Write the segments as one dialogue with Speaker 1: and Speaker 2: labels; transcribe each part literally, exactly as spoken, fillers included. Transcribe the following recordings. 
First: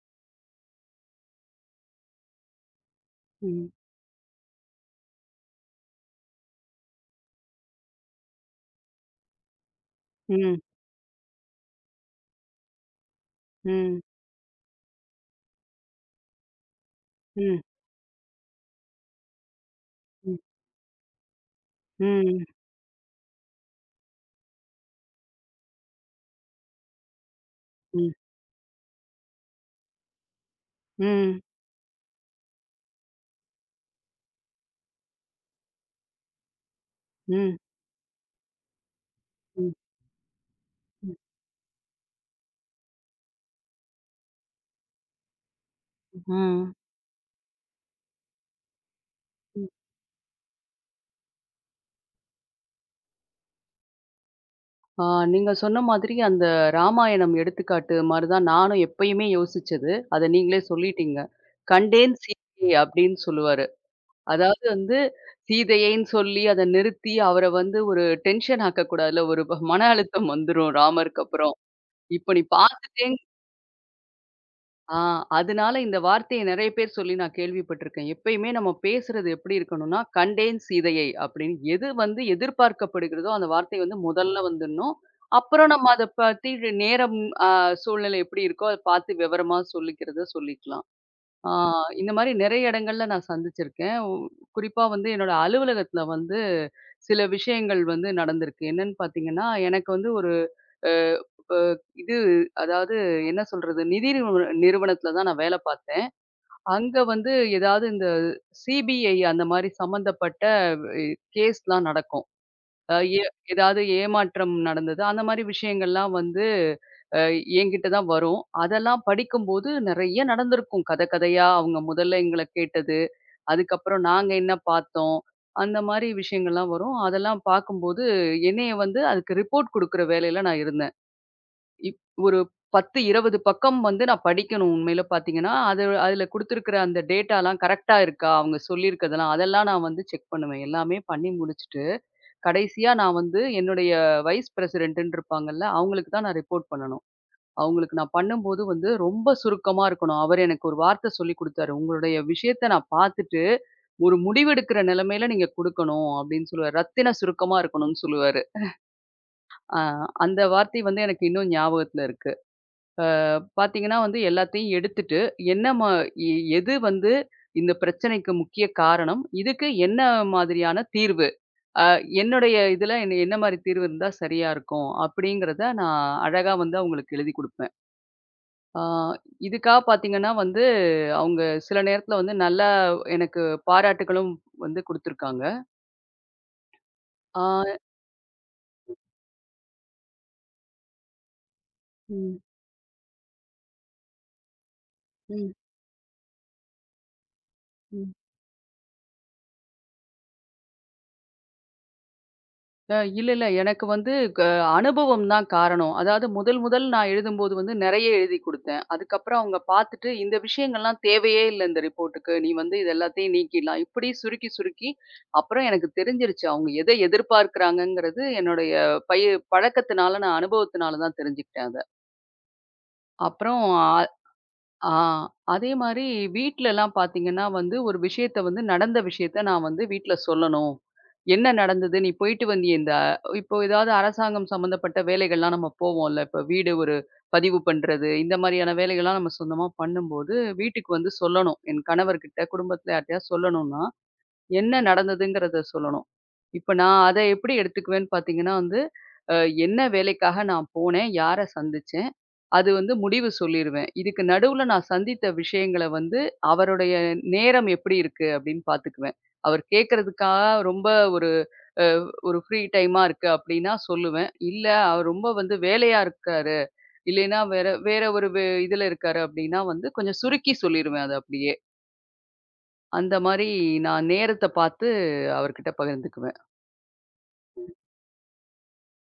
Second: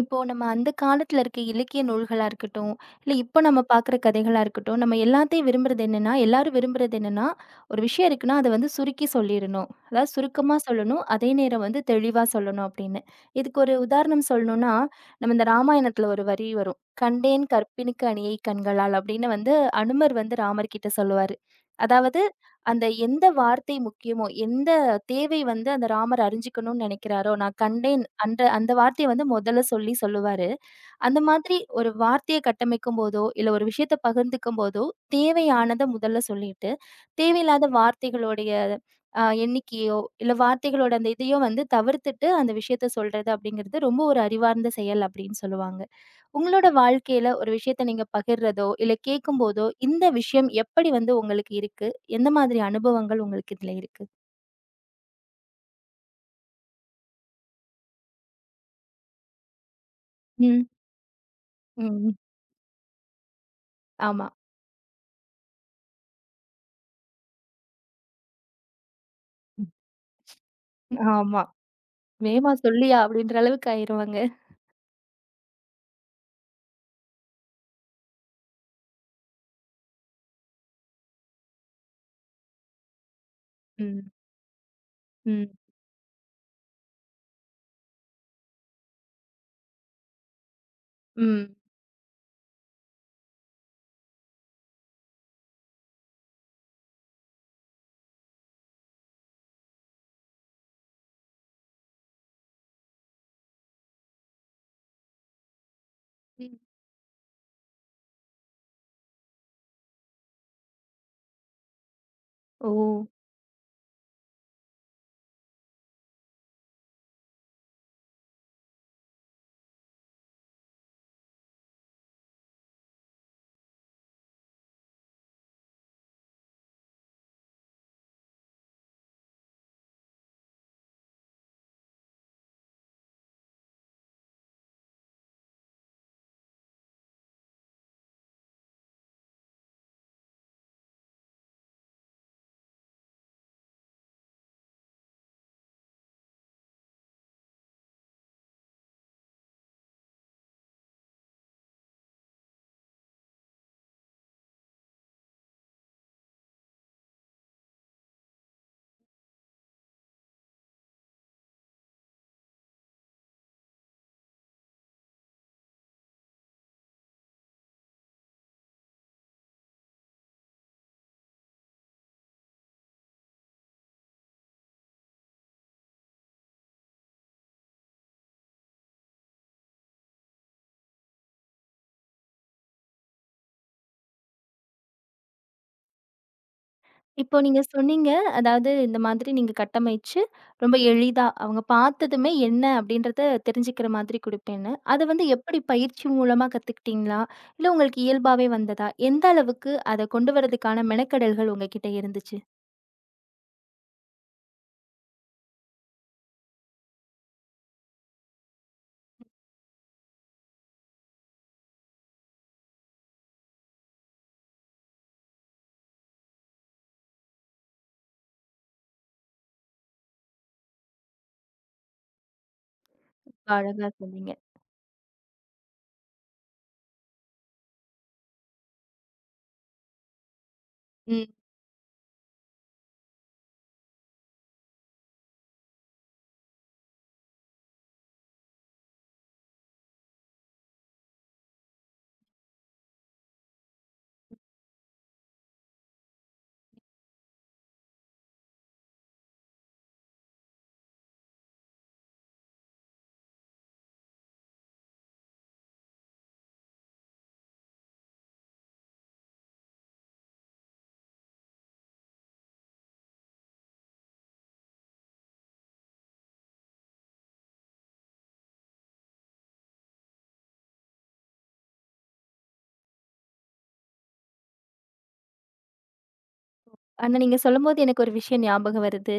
Speaker 1: இப்போ நம்ம அந்த காலத்துல இருக்க இலக்கிய நூல்களா இருக்கட்டும், இல்ல இப்போ நம்ம
Speaker 2: ம்.
Speaker 1: பார்க்குற கதைகளா இருக்கட்டும், நம்ம எல்லாத்தையும் விரும்புறது என்னன்னா, எல்லாரும் விரும்புறது என்னன்னா, ஒரு விஷயம் இருக்குன்னா, அத வந்து சுருக்கி சொல்லிறணும். அதாவது சுருக்கமா
Speaker 2: ம்.
Speaker 1: சொல்லணும். அதே நேரம் வந்து தெளிவா சொல்லணும் அப்படின்னு. இதுக்கு ஒரு
Speaker 2: ம்.
Speaker 1: உதாரணம் சொல்லணும்னா, நம்ம இந்த ராமாயணத்துல ஒரு வரி வரும். "கண்டேன்
Speaker 2: ம்.
Speaker 1: கற்பினுக்கு அணியை கண்களால்" அப்படின்னு வந்து அனுமர் வந்து
Speaker 2: ம்.
Speaker 1: ராமர் கிட்ட சொல்லுவாரு. அதாவது
Speaker 2: ம்.
Speaker 1: அந்த எந்த வார்த்தை முக்கியமோ, எந்த தேவை வந்து அந்த ராமர் அறிஞ்சுக்கணும்னு நினைக்கிறாரோ, நான் கண்டேன்
Speaker 2: ம்.
Speaker 1: அந்த அந்த வார்த்தைய வந்து முதல்ல சொல்லி சொல்லுவாரு.
Speaker 2: ம்.
Speaker 1: அந்த
Speaker 2: ம்.
Speaker 1: மாதிரி ஒரு வார்த்தைய கட்டமைக்கும்போதோ, இல்ல ஒரு விஷயத்த பகிர்ந்துக்கும்போதோ, தேவையானத முதல்ல சொல்லிட்டு,
Speaker 2: ம்.
Speaker 1: தேவையில்லாத வார்த்தைகளுடைய அ
Speaker 2: ம்.
Speaker 1: எண்ணிக்கையோ, இல்ல வார்த்தைகளோட அந்த இதையோ வந்து தவிர்த்துட்டு அந்த விஷயத்த சொல்றது அப்படிங்கிறது ரொம்ப ஒரு அறிவார்ந்த செயல் அப்படின்னு சொல்லுவாங்க. உங்களோட
Speaker 2: ம்.
Speaker 1: வாழ்க்கையில ஒரு விஷயத்த நீங்க பகிர்றதோ, இல்ல
Speaker 2: ம்.
Speaker 1: கேட்கும்போதோ, இந்த விஷயம் எப்படி வந்து உங்களுக்கு இருக்கு? எந்த மாதிரி அனுபவங்கள் உங்களுக்கு இதுல இருக்கு?
Speaker 2: ஆ நீங்க சொன்ன மாதிரி அந்த ராமாயணம் எடுத்துக்காட்டு மாரி தான் நானும் எப்பயுமே யோசிச்சது. அத நீங்களே
Speaker 1: ம்.
Speaker 2: சொல்லிட்டீங்க.
Speaker 1: ம்.
Speaker 2: "கண்டேன் சீதையை" அப்படின்னு சொல்லுவாரு.
Speaker 1: ஆமா.
Speaker 2: அதாவது வந்து சீதையைன்னு சொல்லி அத நிறுத்தி அவர வந்து ஒரு டென்ஷன் ஆக்கக்கூடாதுல்ல. ஒரு ப- மன அழுத்தம் வந்துரும் ராமருக்கு
Speaker 1: ஆமா.
Speaker 2: அப்புறம். "இப்ப நீ
Speaker 1: வேகமா சொல்லுயா
Speaker 2: பார்த்துட்டேங்"
Speaker 1: அப்படின்ற அளவுக்கு ஆயிருவாங்க.
Speaker 2: ஆ, அதனால இந்த வார்த்தைய நெறைய பேர் சொல்லி நான் கேள்விப்பட்டிருக்கேன். எப்பயுமே நம்ம பேசுறது எப்படி இருக்கணும்னா, "கண்டேன் சீதையை" அப்படின்னு எது வந்து எதிர்பார்க்கப்படுகிறதோ, அந்த வார்த்தை வந்து
Speaker 1: ம்,
Speaker 2: முதல்ல வந்துடணும்.
Speaker 1: ம்,
Speaker 2: அப்புறம் நம்ம அத பத்தி நேரம், அ சூழ்நிலை எப்படி இருக்கோ, அத பார்த்து விவரமா சொல்லிக்கிறத சொல்லிக்கலாம். ஆ
Speaker 1: ம்,
Speaker 2: இந்த மாரி நெறைய இடங்கள்ல நான் சந்திச்சிருக்கேன். உ குறிப்பா வந்து என்னோட அலுவலகத்துல வந்து சில விஷயங்கள் வந்து நடந்திருக்கு. என்னன்னு பார்த்தீங்கன்னா, எனக்கு வந்து ஒரு அ அ இது அதாவது என்ன சொல்றது? நிதி நிறுவ நிறுவனத்துல தான் நான் வேல பார்த்தேன்.
Speaker 1: ம்.
Speaker 2: அங்க வந்து ஏதாவது இந்த சிபிஐ அந்த மாரி சம்மந்தப்பட்ட இ கேஸ்லாம் நடக்கும்.
Speaker 1: ஓ!
Speaker 2: அ ஏ ஏதாவது ஏமாற்றம் நடந்தது. அந்த மாரி விஷயங்கள்லாம் வந்து அ என்கிட்ட தான் வரும். அதெல்லாம் படிக்கும்போது நெறைய நடந்திருக்கும். கத கதையா அவங்க முதல்ல எங்கள கேட்டது. அதுக்கப்புறம் நாங்க என்ன பார்த்தோம். அந்த மாரி விஷயங்கள்லாம் வரும். அதெல்லாம் பார்க்கும்போது என்னைய வந்து அதுக்கு ரிப்போர்ட் குடுக்குற வேலையில நான் இருந்தேன். இப் ஒரு பத்து, இருபது பக்கம் வந்து நான் படிக்கணும் உண்மையில பார்த்தீங்கன்னா, அது அதில குடுத்துருக்கிற அந்த டேட்டாலாம் கரெக்ட்டா இருக்கா? அவங்க சொல்லியிருக்கிறதெல்லாம் அதெல்லாம் நான் வந்து செக் பண்ணுவேன். எல்லாமே பண்ணி முடிச்சுட்டு கடைசியா நான் வந்து என்னுடைய வைஸ் பிரசிடென்ட்ன்னு இருப்பாங்கல்ல. அவங்களுக்கு தான் நான் ரிப்போர்ட் பண்ணணும். அவங்களுக்கு நான் பண்ணும்போது வந்து ரொம்ப சுருக்கமா இருக்கணும். அவரு எனக்கு ஒரு வார்த்த சொல்லிக் குடுத்தாரு. "உங்களுடைய விஷயத்த நான் பார்த்துட்டு, ஒரு முடிவெடுக்கிற நிலைமையில நீங்க குடுக்கணும்" அப்படின்னு சொல்லுவாரு. ரத்தின சுருக்கமா இருக்கணும்னு சொல்லுவாரு. அ அந்த வார்த்தை வந்து எனக்கு இன்னும் ஞாபகத்துல இருக்கு. அ பார்த்தீங்கன்னா வந்து எல்லாத்தையும் எடுத்துட்டு, என்ன மா எ எது வந்து இந்த பிரச்சனைக்கு முக்கிய காரணம்? இதுக்கு என்ன மாதிரியான தீர்வு? அ என்னுடைய இதுல என்ன என்ன மாரி தீர்வு இருந்தா சரியா இருக்கும், அப்படிங்கிறத நான் அழகா வந்து அவங்களுக்கு எழுதிக் குடுப்பேன். ஆ இதுக்காக பார்த்தீங்கன்னா வந்து, அவங்க சில நேரத்துல வந்து நல்லா எனக்கு பாராட்டுகளும் வந்து குடுத்துருக்காங்க.
Speaker 1: இப்போ
Speaker 2: ஆ
Speaker 1: நீங்க சொன்னீங்க, அதாவது இந்த மாதிரி நீங்க கட்டமைச்சு, ரொம்ப எளிதா அவங்க பார்த்ததுமே
Speaker 2: ம்,
Speaker 1: என்ன அப்படின்றத தெரிஞ்சுக்கிற மாதிரி குடுப்பேன்னு. அத வந்து
Speaker 2: ம்,
Speaker 1: எப்படி பயிற்சி மூலமா கத்துக்கிட்டீங்களா? இல்ல உங்களுக்கு
Speaker 2: ம்.
Speaker 1: இயல்பாவே வந்ததா? எந்த அளவுக்கு அத கொண்டு வரதுக்கான மெனக்கெடல்கள் உங்ககிட்ட இருந்துச்சு?
Speaker 2: அ இல்ல, இல்ல. எனக்கு வந்து க அனுபவம் தான் காரணம். அதாவது முதல் முதல் நான் எழுதும்போது வந்து நெறைய எழுதிக் குடுத்தேன். அதுக்கப்புறம் அவங்க பார்த்துட்டு, "இந்த விஷயங்கள்லாம் தேவையே இல்ல இந்த ரிப்போர்ட்டுக்கு. நீ வந்து இது எல்லாத்தையும் நீக்கிடலாம்." இப்படி சுருக்கி, சுருக்கி அப்புறம் எனக்கு தெரிஞ்சிருச்சு. அவங்க எத எதிர்பார்க்கிறாங்கங்கிறது என்னுடைய பய பழக்கத்தினால, நான் அனுபவத்தினால தான் தெரிஞ்சுக்கிட்டேன் அத.
Speaker 1: ரொம்ப
Speaker 2: அப்புறம் அ
Speaker 1: அழகா சொன்னீங்க.
Speaker 2: ஆ. அதே மாரி வீட்லலாம் பார்த்தீங்கன்னா வந்து, ஒரு விஷயத்த வந்து நடந்த விஷயத்த நான் வந்து வீட்ல சொல்லணும்.
Speaker 1: ம்.
Speaker 2: என்ன நடந்தது? நீ போயிட்டு வந்தியே இந்த இப்போ ஏதாவது அரசாங்கம் சம்மந்தப்பட்ட வேலைகள்லாம் நம்ம போவோம்ல. இப்போ வீடு ஒரு பதிவு பண்றது, இந்த மாரியான வேலைகள்லாம் நம்ம சொந்தமா பண்ணும்போது, வீட்டுக்கு வந்து சொல்லணும். என் கணவர்கிட்ட, குடும்பத்தில யார்ட்டயாவது சொல்லணும்னா, என்ன நடந்ததுங்கிறத சொல்லணும். இப்ப நான் அத எப்படி எடுத்துக்குவேன்னு பார்த்தீங்கன்னா வந்து, அ என்ன வேலைக்காக நான் போனேன்? யார சந்திச்சேன்? அது வந்து முடிவு சொல்லிருவேன். இதுக்கு நடுவுல நான் சந்தித்த விஷயங்கள வந்து, அவருடைய நேரம் எப்படி இருக்கு? அப்படின்னு பார்த்துக்குவேன். அவர் கேட்கறதுக்காக ரொம்ப ஒரு அ ஒரு ஃப்ரீ டைமா இருக்கு அப்படின்னா சொல்லுவேன். இல்ல அவர் ரொம்ப வந்து வேலையா இருக்காரு. இல்லைன்னா வேற வேற ஒரு வே இதுல இருக்காரு அப்படின்னா வந்து கொஞ்சம் சுருக்கி சொல்லிருவேன் அத அப்படியே. அந்த மாரி நான் நேரத்த பார்த்து அவர்கிட்ட பகிர்ந்துக்குவேன்.
Speaker 1: ஆனா, நீங்க சொல்லும்போது எனக்கு ஒரு விஷயம் ஞாபகம் வருது.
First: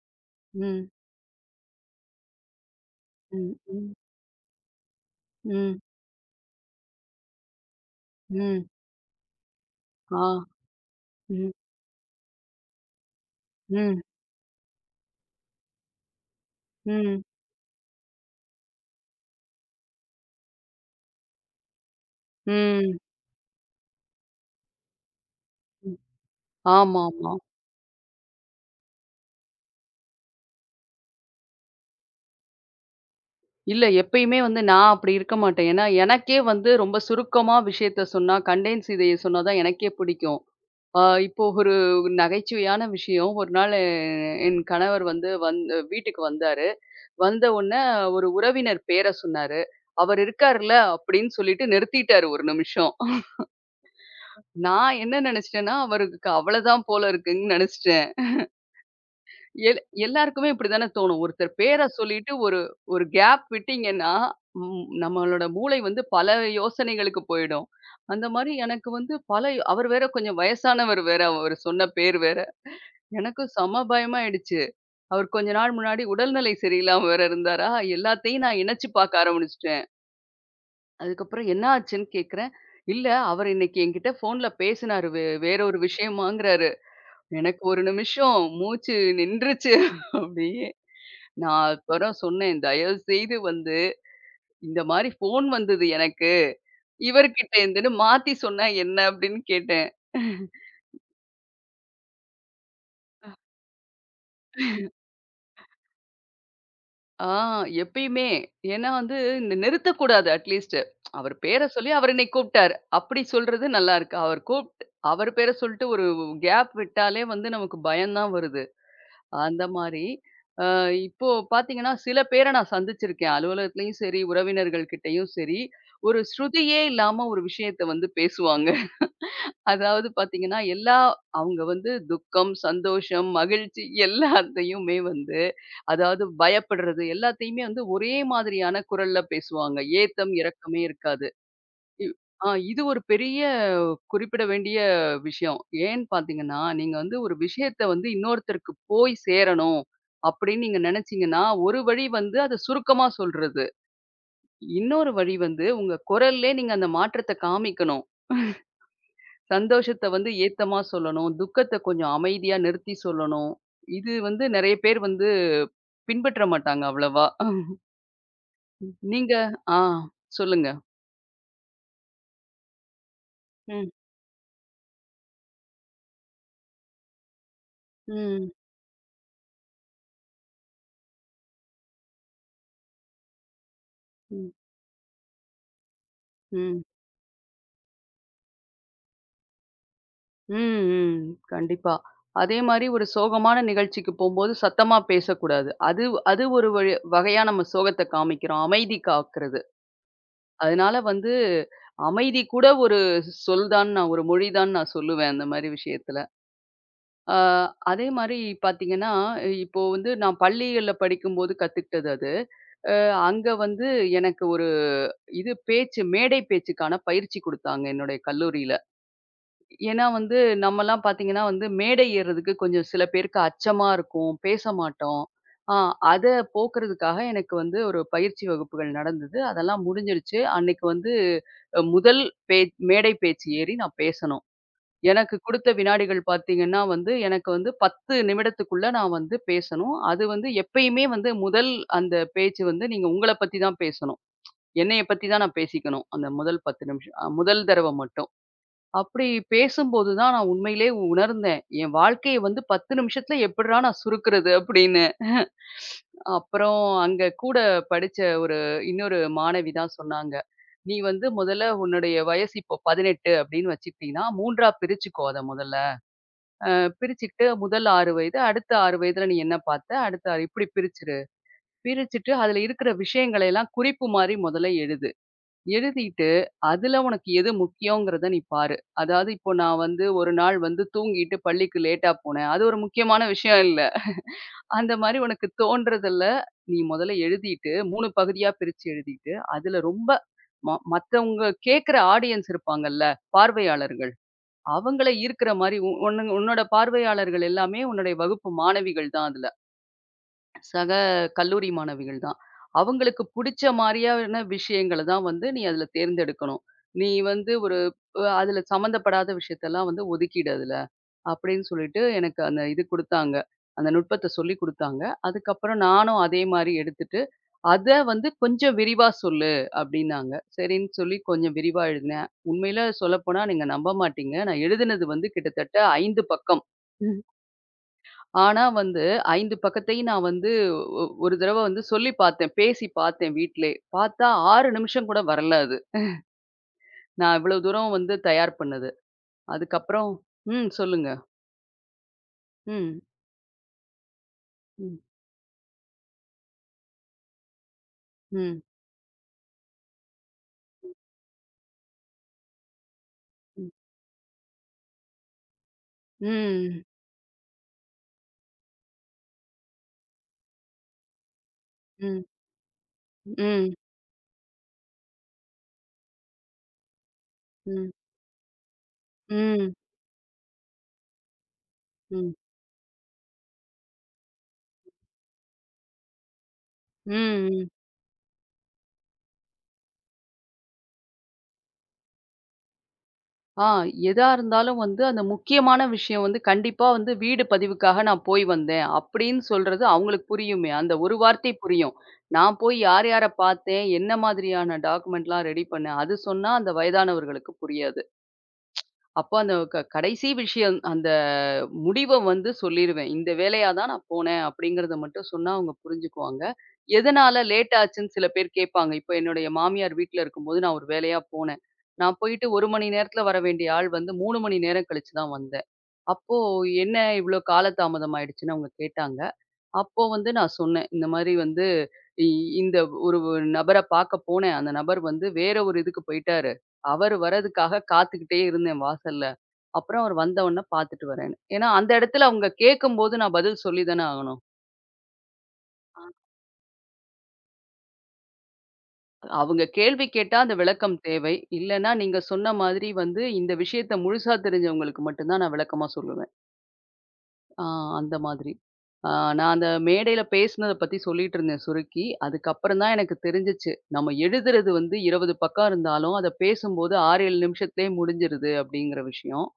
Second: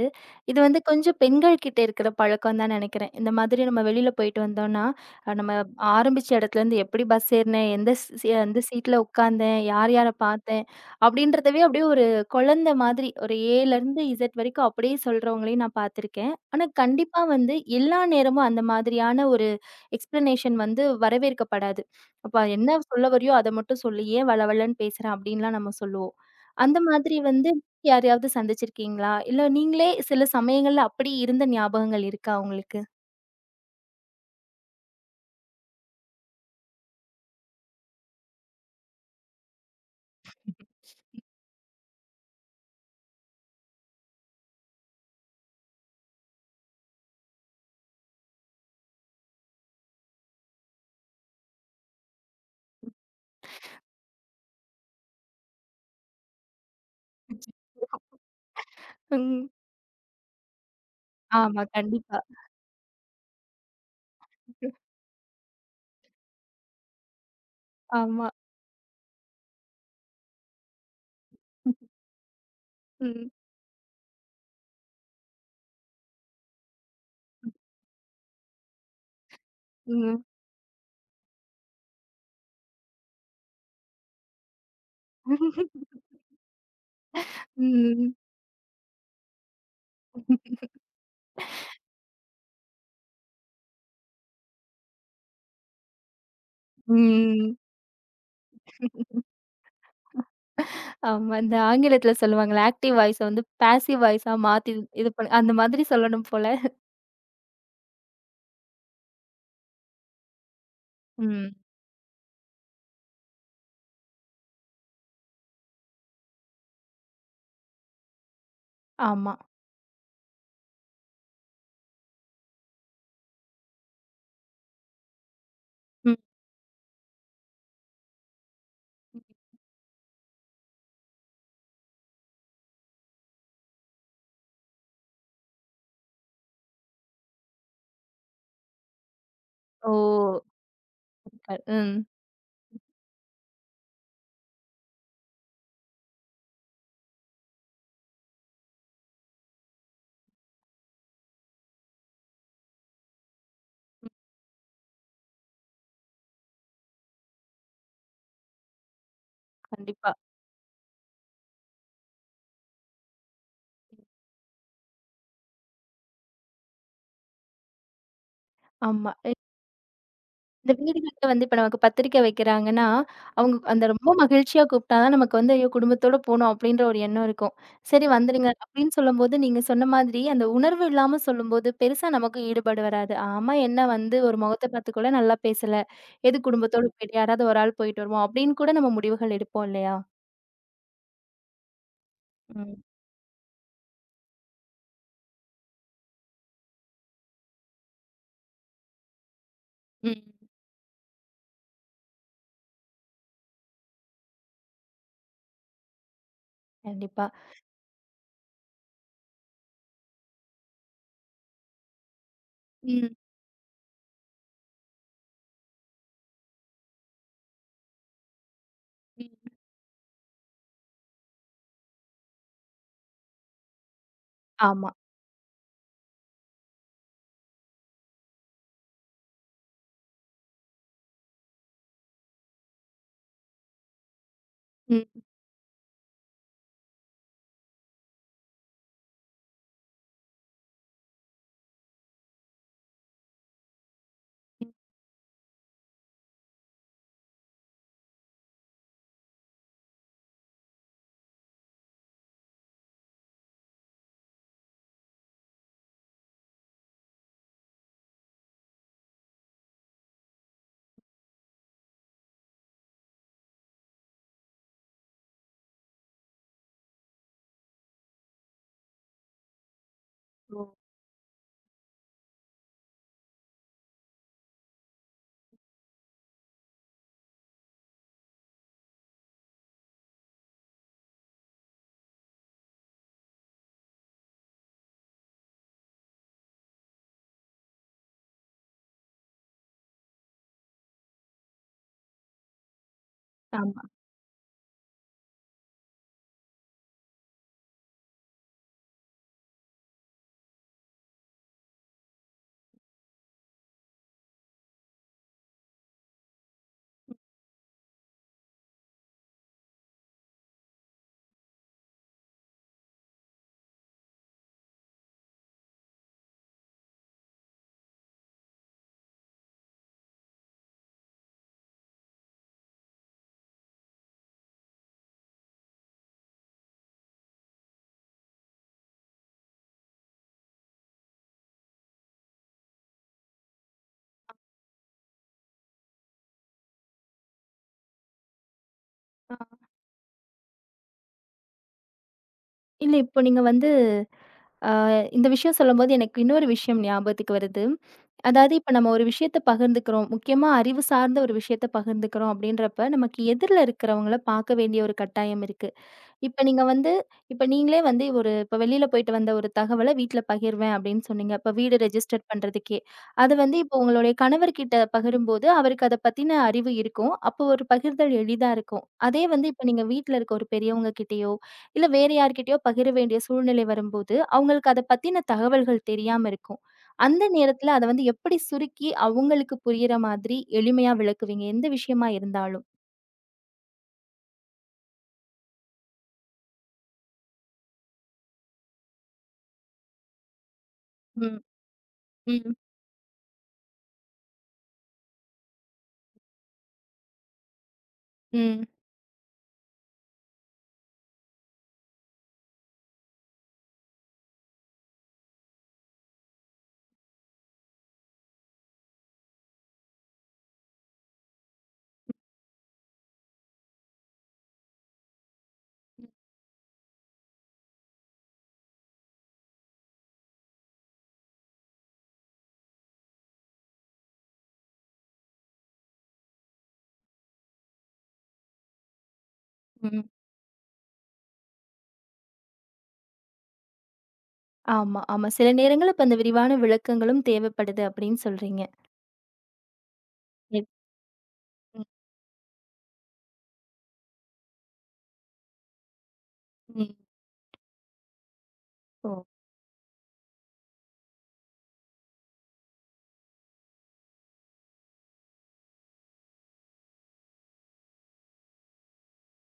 Speaker 1: இது வந்து
Speaker 2: ம்,
Speaker 1: கொஞ்சம் பெண்கள் கிட்ட இருக்கிற பழக்கம் தான் நெனைக்கிறேன். இந்த
Speaker 2: ம்,
Speaker 1: மாதிரி நம்ம
Speaker 2: ம்,
Speaker 1: வெளியில போயிட்டு வந்தோம்னா, அ நம்ம
Speaker 2: ம்,
Speaker 1: ஆரம்பிச்ச இடத்துலருந்து எப்படி பஸ் ஏறினேன், எந்த சி எந்த
Speaker 2: ம்.
Speaker 1: சீட்ல உட்கார்ந்தேன், யார் யார
Speaker 2: ஆ,
Speaker 1: பார்த்தேன்
Speaker 2: ம்,
Speaker 1: அப்படின்றதவே அப்படியே ஒரு குழந்தை மாதிரி ஒரு ஏலருந்து
Speaker 2: ம்,
Speaker 1: இசட் வரைக்கும் அப்படியே சொல்றவங்களையும் நான் பார்த்துருக்கேன். ஆனா, கண்டிப்பா
Speaker 2: ம்,
Speaker 1: வந்து எல்லா நேரமும் அந்த மாதிரியான ஒரு எக்ஸ்ப்ளனேஷன் வந்து வரவேற்கப்படாது. அப்ப என்ன
Speaker 2: ம்,
Speaker 1: சொல்ல வரியோ அத மட்டும் சொல்லு. ஏன் வளவளன்னு பேசுற அப்படின்லாம் நம்ம
Speaker 2: ம்.
Speaker 1: சொல்லுவோம். அந்த மாதிரி
Speaker 2: ஆமாமா.
Speaker 1: வந்து யாரையாவது சந்திச்சிருக்கீங்களா? இல்ல நீங்களே சில சமயங்கள்ல அப்படி இருந்த ஞாபகங்கள் இருக்கா உங்களுக்கு?
Speaker 2: இல்ல எப்பயுமே வந்து நான் அப்படி இருக்க மாட்டேன். ஏன்னா, எனக்கே வந்து ரொம்ப சுருக்கமா விஷயத்த சொன்னா, கண்டென்ஸ் இதைய சொன்னா தான் எனக்கே பிடிக்கும். ஆ இப்போ ஒரு நகைச்சுவையான விஷயம். ஒரு நாள் எ- என் கணவர் வந்து வந்து வீட்டுக்கு வந்தாரு. வந்த உடனே ஒரு உறவினர் பேர சொன்னாரு. "அவர் இருக்காருல்ல" அப்படின்னு சொல்லிட்டு நிறுத்திட்டாரு ஒரு நிமிஷம். நான் என்ன நினைச்சிட்டேன்னா, அவருக்கு அவ்வளதான் போல இருக்குன்னு நினைச்சிட்டேன்.
Speaker 1: ம்.
Speaker 2: எல் எல்லாருக்குமே இப்படித்தானே தோணும். ஒருத்தர்
Speaker 1: ஆமா,
Speaker 2: பேர
Speaker 1: கண்டிப்பா.
Speaker 2: சொல்லிட்டு ஒரு ஒரு கேப் விட்டீங்கன்னா, ம் நம்மளோட மூளை வந்து பல யோசனைகளுக்கு போயிடும். அந்த
Speaker 1: ஆமா.
Speaker 2: மாரி எனக்கு வந்து பல யோ- அவர் வேற கொஞ்சம் வயசானவர் வேற, அவரு சொன்ன பேர் வேற.
Speaker 1: ம்.
Speaker 2: எனக்கு செம பயமாயிடுச்சு. அவர் கொஞ்ச நாள் முன்னாடி உடல்நிலை சரியில்லாம வேற இருந்தாரா, எல்லாத்தையும் நான் இணைச்சு பார்க்க ஆரம்பிச்சுட்டேன்.
Speaker 1: ம்.
Speaker 2: அதுக்கப்புறம் என்ன ஆச்சுன்னு கேட்கிறேன். இல்ல, அவர் இன்னைக்கு என்கிட்ட ஃபோன்ல பேசினாரு. வே வேற ஒரு விஷயமாங்கிறாரு. எனக்கு ஒரு
Speaker 1: ம்.
Speaker 2: நிமிஷம் மூச்சு நின்றுச்சு அப்படியே. நான் அப்புறம் சொன்னேன், "தயவு செய்து வந்து இந்த மாரி ஃபோன் வந்தது எனக்கு. இவர்கிட்ட
Speaker 1: ம்.
Speaker 2: இருந்துன்னு மாத்தி சொன்னா என்ன?" அப்படின்னு கேட்டேன்.
Speaker 1: ஆமா. இந்த ஆங்கிலத்துல சொல்லுவாங்கல்ல, ஆக்டிவ் வாய்ஸ வந்து பேசிவ் வாய்ஸா மாத்தி இது பண்ண அந்த மாதிரி சொல்லணும் போல.
Speaker 2: ஆ எப்பயுமே. ஏன்னா வந்து நி நிறுத்தக்கூடாது அட்லீஸ்ட். அவர்
Speaker 1: ம்.
Speaker 2: பேர சொல்லி அவர் என்னை கூப்பிட்டாரு. அப்படி சொல்றது நல்லா இருக்கு. அவர் கூப்ட் அவர் பேர சொல்லிட்டு ஒரு கேப் விட்டாலே வந்து நமக்கு பயம் தான் வருது.
Speaker 1: ஆமா.
Speaker 2: அந்த மாரி. அ இப்போ பார்த்தீங்கன்னா, சில பேர நான் சந்திச்சிருக்கேன். அலுவலகத்திலயும் சரி, உறவினர்கள் கிட்டயும் சரி,
Speaker 1: ம்.
Speaker 2: ஒரு ஸ்ருதியே இல்லாம ஒரு விஷயத்த வந்து பேசுவாங்க. அதாவது பார்த்தீங்கன்னா, எல்லா அவங்க வந்து துக்கம், சந்தோஷம், மகிழ்ச்சி எல்லாத்தையுமே வந்து அதாவது பயப்படுறது எல்லாத்தையுமே வந்து ஒரே மாதிரியான குரல்ல பேசுவாங்க.
Speaker 1: ஓ!
Speaker 2: ஏத்தம், இறக்கமே இருக்காது.
Speaker 1: ம்.
Speaker 2: இ ஆ இது ஒரு பெரிய குறிப்பிட வேண்டிய விஷயம். ஏன்னு பார்த்தீங்கன்னா, நீங்க வந்து ஒரு விஷயத்த வந்து இன்னொருத்தருக்கு போய் சேரணும் அப்படின்னு நீங்க நெனச்சீங்கன்னா, ஒரு வழி வந்து அத சுருக்கமா சொல்றது.
Speaker 1: ம்.
Speaker 2: இன்னொரு வழி வந்து உங்க குரல்லயே நீங்க அந்த மாற்றத்த காமிக்கணும். சந்தோஷத்த
Speaker 1: கண்டிப்பா.
Speaker 2: வந்து ஏத்தமா சொல்லணும். துக்கத்த கொஞ்சம் அமைதியா நிறுத்தி சொல்லணும். இது வந்து நெறைய பேர் வந்து பின்பற்ற மாட்டாங்க அவ்வளவா.
Speaker 1: ஆமா.
Speaker 2: நீங்க ஆ சொல்லுங்க.
Speaker 1: இந்த வீடுகள்ல வந்து இப்ப நமக்கு பத்திரிக்கை வைக்கிறாங்கன்னா, அவங்க அந்த
Speaker 2: ம்,
Speaker 1: ரொம்ப மகிழ்ச்சியா கூப்பிட்டா தான் நமக்கு வந்து, "ஐயோ! குடும்பத்தோட போணும்." அப்படின்ற ஒரு எண்ணம் இருக்கும். "சரி வந்துருங்க"
Speaker 2: ம்,
Speaker 1: அப்படின்னு சொல்லும்போது, நீங்க சொன்ன மாதிரி அந்த உணர்வு இல்லாம சொல்லும்போது, பெருசா நமக்கு ஈடுபாடு வராது. ஆமா, என்ன வந்து ஒரு
Speaker 2: ம்,
Speaker 1: முகத்த பார்த்து கூட நல்லா பேசல. எது
Speaker 2: ம்.
Speaker 1: குடும்பத்தோட போயிட்டு யாராவது ஒரு ஆள் போயிட்டு வருவோம் அப்படின்னு கூட நம்ம முடிவுகள் எடுப்போம் இல்லையா?
Speaker 2: ம், ம். கண்டிப்பா. அதே
Speaker 1: ம்.
Speaker 2: மாரி ஒரு சோகமான நிகழ்ச்சிக்கு போம்போது சத்தமா பேசக்கூடாது. அது அது ஒரு வழி வகையா நம்ம சோகத்த காமிக்கிறோம். அமைதி காக்குறது.
Speaker 1: ம்.
Speaker 2: அதனால வந்து அமைதி கூட ஒரு சொல் தான் நான் ஒரு மொழி தான் நான் சொல்லுவேன் அந்த மாரி விஷயத்துல.
Speaker 1: கண்டிப்பா.
Speaker 2: ஆ அதே மாரி பார்த்தீங்கன்னா, இப்போ வந்து நான் பள்ளிகள்ல படிக்கும்போது கத்துக்கிட்டது அது. அ
Speaker 1: ம்.
Speaker 2: அங்க வந்து எனக்கு ஒரு இது பேச்சு மேடை பேச்சுக்கான பயிற்சி குடுத்தாங்க என்னுடைய கல்லூரியில.
Speaker 1: ம்.
Speaker 2: ஏன்னா வந்து, நம்மலாம் பார்த்தீங்கன்னா வந்து, மேடை ஏறுறதுக்கு கொஞ்சம் சில பேருக்கு அச்சமா இருக்கும். பேச
Speaker 1: ஆமா.
Speaker 2: மாட்டோம். ஆ அத போக்குறதுக்காக எனக்கு வந்து ஒரு பயிற்சி வகுப்புகள் நடந்தது. அதெல்லாம் முடிஞ்சிருச்சு. அன்னைக்கு வந்து அ முதல் பே மேடை பேச்சு ஏறி நான் பேசணும்.
Speaker 1: ம்.
Speaker 2: எனக்கு குடுத்த வினாடிகள் பார்த்தீங்கன்னா வந்து, எனக்கு வந்து பத்து நிமிடத்துக்குள்ள நான் வந்து பேசணும். அது வந்து எப்பயுமே வந்து முதல் அந்த பேச்சு வந்து நீங்க உங்கள பத்தி தான் பேசணும்.
Speaker 1: ம்.
Speaker 2: என்னைய பத்தி தான் நான் பேசிக்கணும். அந்த முதல் பத்து நிமிஷம். அ முதல் தடவ மட்டும். அப்படி பேசும்போது தான் நான் உண்மையிலே உணர்ந்தேன். என் வாழ்க்கைய வந்து பத்து நிமிஷத்துல எப்புட்றா நான் சுருக்குறது அப்படின்னு. அப்புறம் அங்க கூட படிச்ச ஒரு இன்னொரு மாணவி தான் சொன்னாங்க. "நீ வந்து முதல்ல உன்னுடைய வயசு இப்போ பதினெட்டு அப்படின்னு வச்சுக்கிட்டீன்னா, 3ஆ பிரிச்சுக்கோ அத முதல்ல. பிரிச்சுக்கிட்டு முதல் ஆறு வயது, அடுத்த ஆறு வயதுல நீ என்ன பார்த்த? அடுத்த ஆறு
Speaker 1: ஓ!
Speaker 2: இப்படி பிரிச்சுரு. பிரிச்சுட்டு அதுல இருக்கிற விஷயங்களை எல்லாம் குறிப்பு மாரி முதல்ல எழுது." எழுதிட்டு, அதுல உனக்கு எது முக்கியங்கிறத நீ பாரு. அதாவது இப்போ நான் வந்து ஒரு நாள் வந்து தூங்கிட்டு பள்ளிக்கு லேட்டா போனேன். அது ஒரு முக்கியமான விஷயம் இல்ல. அந்த மாரி உனக்கு தோன்றதுல நீ முதல்ல எழுதிட்டு மூன்று பகுதியா பிரிச்சு எழுதிட்டு, அதுல ரொம்ப ம மத்தவங்க கேட்கிற ஆடியன்ஸ் இருப்பாங்கல்ல,
Speaker 1: ஆமா.
Speaker 2: பார்வையாளர்கள். அவங்கள ஈர்க்கிற மாரி உ உன்னு உன்னோட பார்வையாளர்கள் எல்லாமே உன்னுடைய வகுப்பு மாணவிகள் தான் அதுல. சக கல்லூரி மாணவிகள் தான். அவங்களுக்கு புடிச்ச மாரியான விஷயங்கள தான் வந்து நீ அதுல தேர்ந்தெடுக்கணும். நீ வந்து ஒரு அ அதுல சம்மந்தப்படாத விஷயத்தெல்லாம் வந்து ஒதுக்கிடு அதுல. அப்படின்னு சொல்லிட்டு எனக்கு அந்த இது குடுத்தாங்க. அந்த நுட்பத்த சொல்லிக் குடுத்தாங்க. அதுக்கப்புறம் நானும் அதே மாரி எடுத்துட்டு, "அத வந்து கொஞ்சம் விரிவா சொல்லு" அப்படின்னாங்க. சரின்னு சொல்லி கொஞ்சம் விரிவா எழுதினேன். உண்மையில சொல்லப்போனா நீங்க நம்ப மாட்டீங்க. நான் எழுதினது வந்து கிட்டத்தட்ட ஐந்து பக்கம். ஆனா வந்து ஐந்து பக்கத்தையும் நான் வந்து ஒரு தடவ வந்து சொல்லி பார்த்தேன். பேசி பார்த்தேன் வீட்லே. பார்த்தா ஆறு நிமிஷம் கூட வரல அது. நான் இவ்வளோ தூரம் வந்து தயார் பண்ணது. அதுக்கப்புறம் ம். சொல்லுங்க.
Speaker 1: இல்ல,
Speaker 2: ம்.
Speaker 1: இப்போ நீங்க வந்து அ
Speaker 2: ம்.
Speaker 1: இந்த விஷயம் சொல்லும்போது எனக்கு இன்னொரு விஷயம் ஞாபகத்துக்கு வருது. அதாவது
Speaker 2: ம்.
Speaker 1: இப்ப நம்ம ஒரு விஷயத்த பகிர்ந்துக்கிறோம். முக்கியமா அறிவு சார்ந்த ஒரு விஷயத்த பகிர்ந்துக்கிறோம் அப்படின்றப்ப, நமக்கு எதிர்ல
Speaker 2: ம்.
Speaker 1: இருக்கிறவங்கள பார்க்க வேண்டிய ஒரு கட்டாயம் இருக்கு. இப்ப நீங்க
Speaker 2: ம்.
Speaker 1: வந்து இப்ப நீங்களே வந்து ஒரு இப்ப வெளியில போயிட்டு வந்த ஒரு தகவல வீட்ல பகிர்வேன் அப்படின்னு சொன்னீங்க. இப்ப வீடு
Speaker 2: ம்.
Speaker 1: ரெஜிஸ்டர் பண்றதுக்கே. அது வந்து
Speaker 2: ம்.
Speaker 1: இப்போ உங்களுடைய கணவர்கிட்ட பகிரும்போது, அவருக்கு அத பத்தின அறிவு இருக்கும். அப்போ ஒரு
Speaker 2: ம்.
Speaker 1: பகிர்தல் எளிதா இருக்கும். அதே வந்து இப்ப
Speaker 2: ம்.
Speaker 1: நீங்க வீட்ல இருக்க ஒரு பெரியவங்க கிட்டயோ, இல்ல வேற
Speaker 2: ம்.
Speaker 1: யார்கிட்டயோ பகிர வேண்டிய சூழ்நிலை வரும்போது, அவங்களுக்கு அத பத்தின தகவல்கள் தெரியாம இருக்கும். அந்த
Speaker 2: ம்.
Speaker 1: நேரத்துல அத வந்து எப்படி சுருக்கி அவங்களுக்கு புரியிற மாதிரி எளிமையா விளக்குவீங்க? எந்த விஷயமா இருந்தாலும்?
Speaker 2: ஆ எதா இருந்தாலும் வந்து அந்த முக்கியமான விஷயம் வந்து கண்டிப்பா வந்து வீடு பதிவுக்காக நான் போய் வந்தேன். அப்படின்னு சொல்றது அவங்களுக்கு புரியுமே. அந்த ஒரு
Speaker 1: ம்,
Speaker 2: வார்த்தை புரியும்.
Speaker 1: ம்,
Speaker 2: நான் போய் யார் யார பார்த்தேன், என்ன மாதிரியான டாக்குமெண்ட்லாம் ரெடி பண்ணேன். அது சொன்னா அந்த வயதானவர்களுக்கு புரியாது.
Speaker 1: ம்,
Speaker 2: அப்ப அந்த க கடைசி விஷயம், அந்த முடிவ வந்து சொல்லிருவேன். இந்த வேலையா தான் நான் போனேன் அப்படிங்கிறத மட்டும் சொன்னா அவங்க புரிஞ்சுக்குவாங்க. எதனால லேட் ஆச்சுன்னு சில பேர் கேட்பாங்க. இப்ப என்னுடைய மாமியார் வீட்ல இருக்கும்போது நான் ஒரு வேலையா போனேன். நான் போயிட்டு ஒரு மணி நேரத்துல வர வேண்டிய ஆள் வந்து மூன்று மணி நேரம் கழிச்சு தான் வந்தேன். அப்போ என்ன இவ்ளோ காலதாமதம் ஆயிடுச்சுன்னு அவங்க கேட்டாங்க. அப்போ வந்து நான் சொன்னேன். இந்த மாரி வந்து இ இந்த ஒரு நபர பாக்க போனேன். அந்த நபர் வந்து வேற ஒரு இதுக்கு போயிட்டாரு. அவர் வரதுக்காக காத்துக்கிட்டே இருந்தேன் வாசல்ல. அப்புறம்
Speaker 1: ம்.
Speaker 2: அவர் வந்த உடனே பாத்துட்டு வரேன்னு. ஏன்னா அந்த இடத்துல அவங்க கேட்கும்போது நான் பதில் சொல்லி தானே ஆகணும்.
Speaker 1: ஆமா, ஆமா. சில நேரங்கள்ல
Speaker 2: ஆ.
Speaker 1: இப்ப அந்த விரிவான விளக்கங்களும் தேவைப்படுது அப்படின்னு சொல்றீங்க.
Speaker 2: அவங்க கேள்வி கேட்டா அந்த
Speaker 1: எ
Speaker 2: விளக்கம் தேவை.
Speaker 1: ம்,
Speaker 2: இல்லன்னா நீங்க சொன்ன மாதிரி வந்து இந்த விஷயத்த முழுசா தெரிஞ்சவங்களுக்கு மட்டும் தான் நான் விளக்கமா சொல்லுவேன்.
Speaker 1: ம்.
Speaker 2: ஆ அந்த மாதிரி. ஆ
Speaker 1: ஓ!
Speaker 2: நான் அந்த மேடையில பேசினத பத்தி சொல்லிட்டு இருந்தேன் சுருக்கி. அதுக்கப்புறம் தான் எனக்கு தெரிஞ்சுச்சு. நம்ம எழுதுறது வந்து இருபது பக்கம் இருந்தாலும், அத பேசும்போது ஆறு, ஏழு நிமிஷத்திலேயே முடிஞ்சிருது அப்படிங்கிற விஷயம்.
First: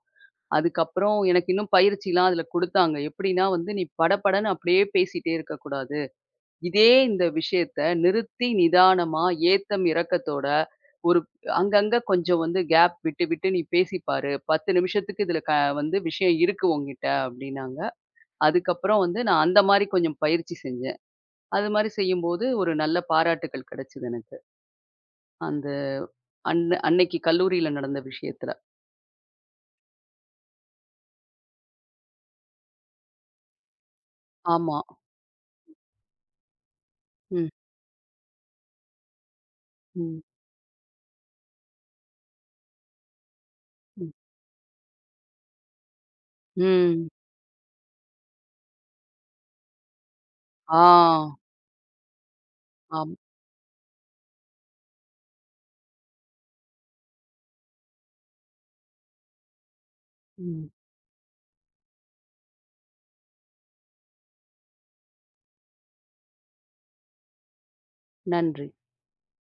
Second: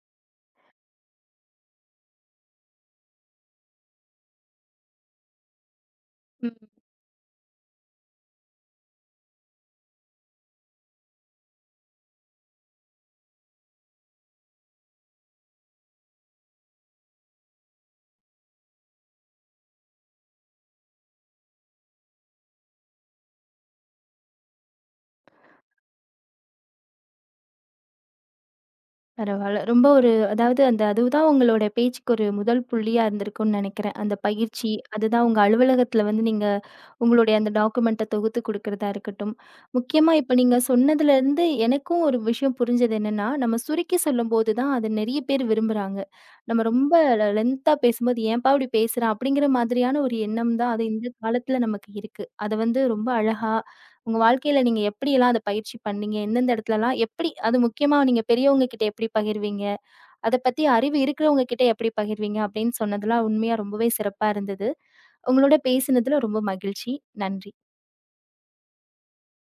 Speaker 2: அதுக்கப்புறம் எனக்கு இன்னும் பயிற்சிலாம் அதில குடுத்தாங்க. எப்படின்னா வந்து, "நீ படபடன்னு அப்படியே பேசிட்டே இருக்கக்கூடாது.
Speaker 1: ம்.
Speaker 2: இதே இந்த விஷயத்த நிறுத்தி நிதானமா, ஏத்தம் இறக்கத்தோட ஒரு அங்கங்க கொஞ்சம் வந்து கேப் விட்டு விட்டு நீ பேசிப் பாரு. பத்து நிமிஷத்துக்கு இதில க வந்து விஷயம் இருக்கு உன்கிட்ட" அப்படின்னாங்க. அதுக்கப்புறம் வந்து நான் அந்த மாரி கொஞ்சம் பயிற்சி செஞ்சேன். அது மாரி செய்யும்போது ஒரு நல்ல பாராட்டுக்கள் கிடைச்சது எனக்கு. அந்த அன்ன அன்னைக்கு கல்லூரியில நடந்த விஷயத்துல.
Speaker 1: பரவால்ல. ரொம்ப ஒரு அதாவது அந்த அதுதான் உங்களோட பேச்சுக்கு ஒரு முதல் புள்ளியா இருந்திருக்கும்னு நெனைக்கிறேன். அந்த பயிற்சி,
Speaker 2: ஆமா.
Speaker 1: அதுதான் உங்க அலுவலகத்தில வந்து நீங்க உங்களுடைய
Speaker 2: ம்,
Speaker 1: அந்த டாக்குமெண்ட்ட தொகுத்து குடுக்கிறதா இருக்கட்டும். முக்கியமா
Speaker 2: ம்,
Speaker 1: இப்ப நீங்க சொன்னதுலருந்து எனக்கும் ஒரு விஷயம் புரிஞ்சது என்னன்னா, நம்ம சுருக்கி
Speaker 2: ம்,
Speaker 1: சொல்லும்போது தான் அத நெறைய பேர் விரும்புறாங்க. நம்ம ரொம்ப
Speaker 2: ம்.
Speaker 1: லெ லென்த்தா பேசும்போது "ஏன்பா இப்படி பேசுறான்?" அப்படிங்கிற மாதிரியான ஒரு எண்ணம் தான்
Speaker 2: ஆ.
Speaker 1: அது இந்த காலத்தில நமக்கு இருக்கு. அத வந்து ரொம்ப
Speaker 2: ஆம்.
Speaker 1: அழகா உங்க வாழ்க்கையில நீங்க எப்படியெல்லாம் அத பயிற்சி பண்ணீங்க? எந்தெந்த இடத்துலலாம் எப்படி அது முக்கியமா நீங்க பெரியவங்க கிட்ட எப்படி பகிர்வீங்க? அத பத்தி
Speaker 2: ம்.
Speaker 1: அறிவு இருக்கிறவங்க கிட்ட எப்படி பகிர்வீங்க? அப்படின்னு சொன்னதெல்லாம் உண்மையா ரொம்பவே சிறப்பா இருந்தது. உங்களோட பேசினதுல ரொம்ப மகிழ்ச்சி. நன்றி.
Speaker 2: நன்றி.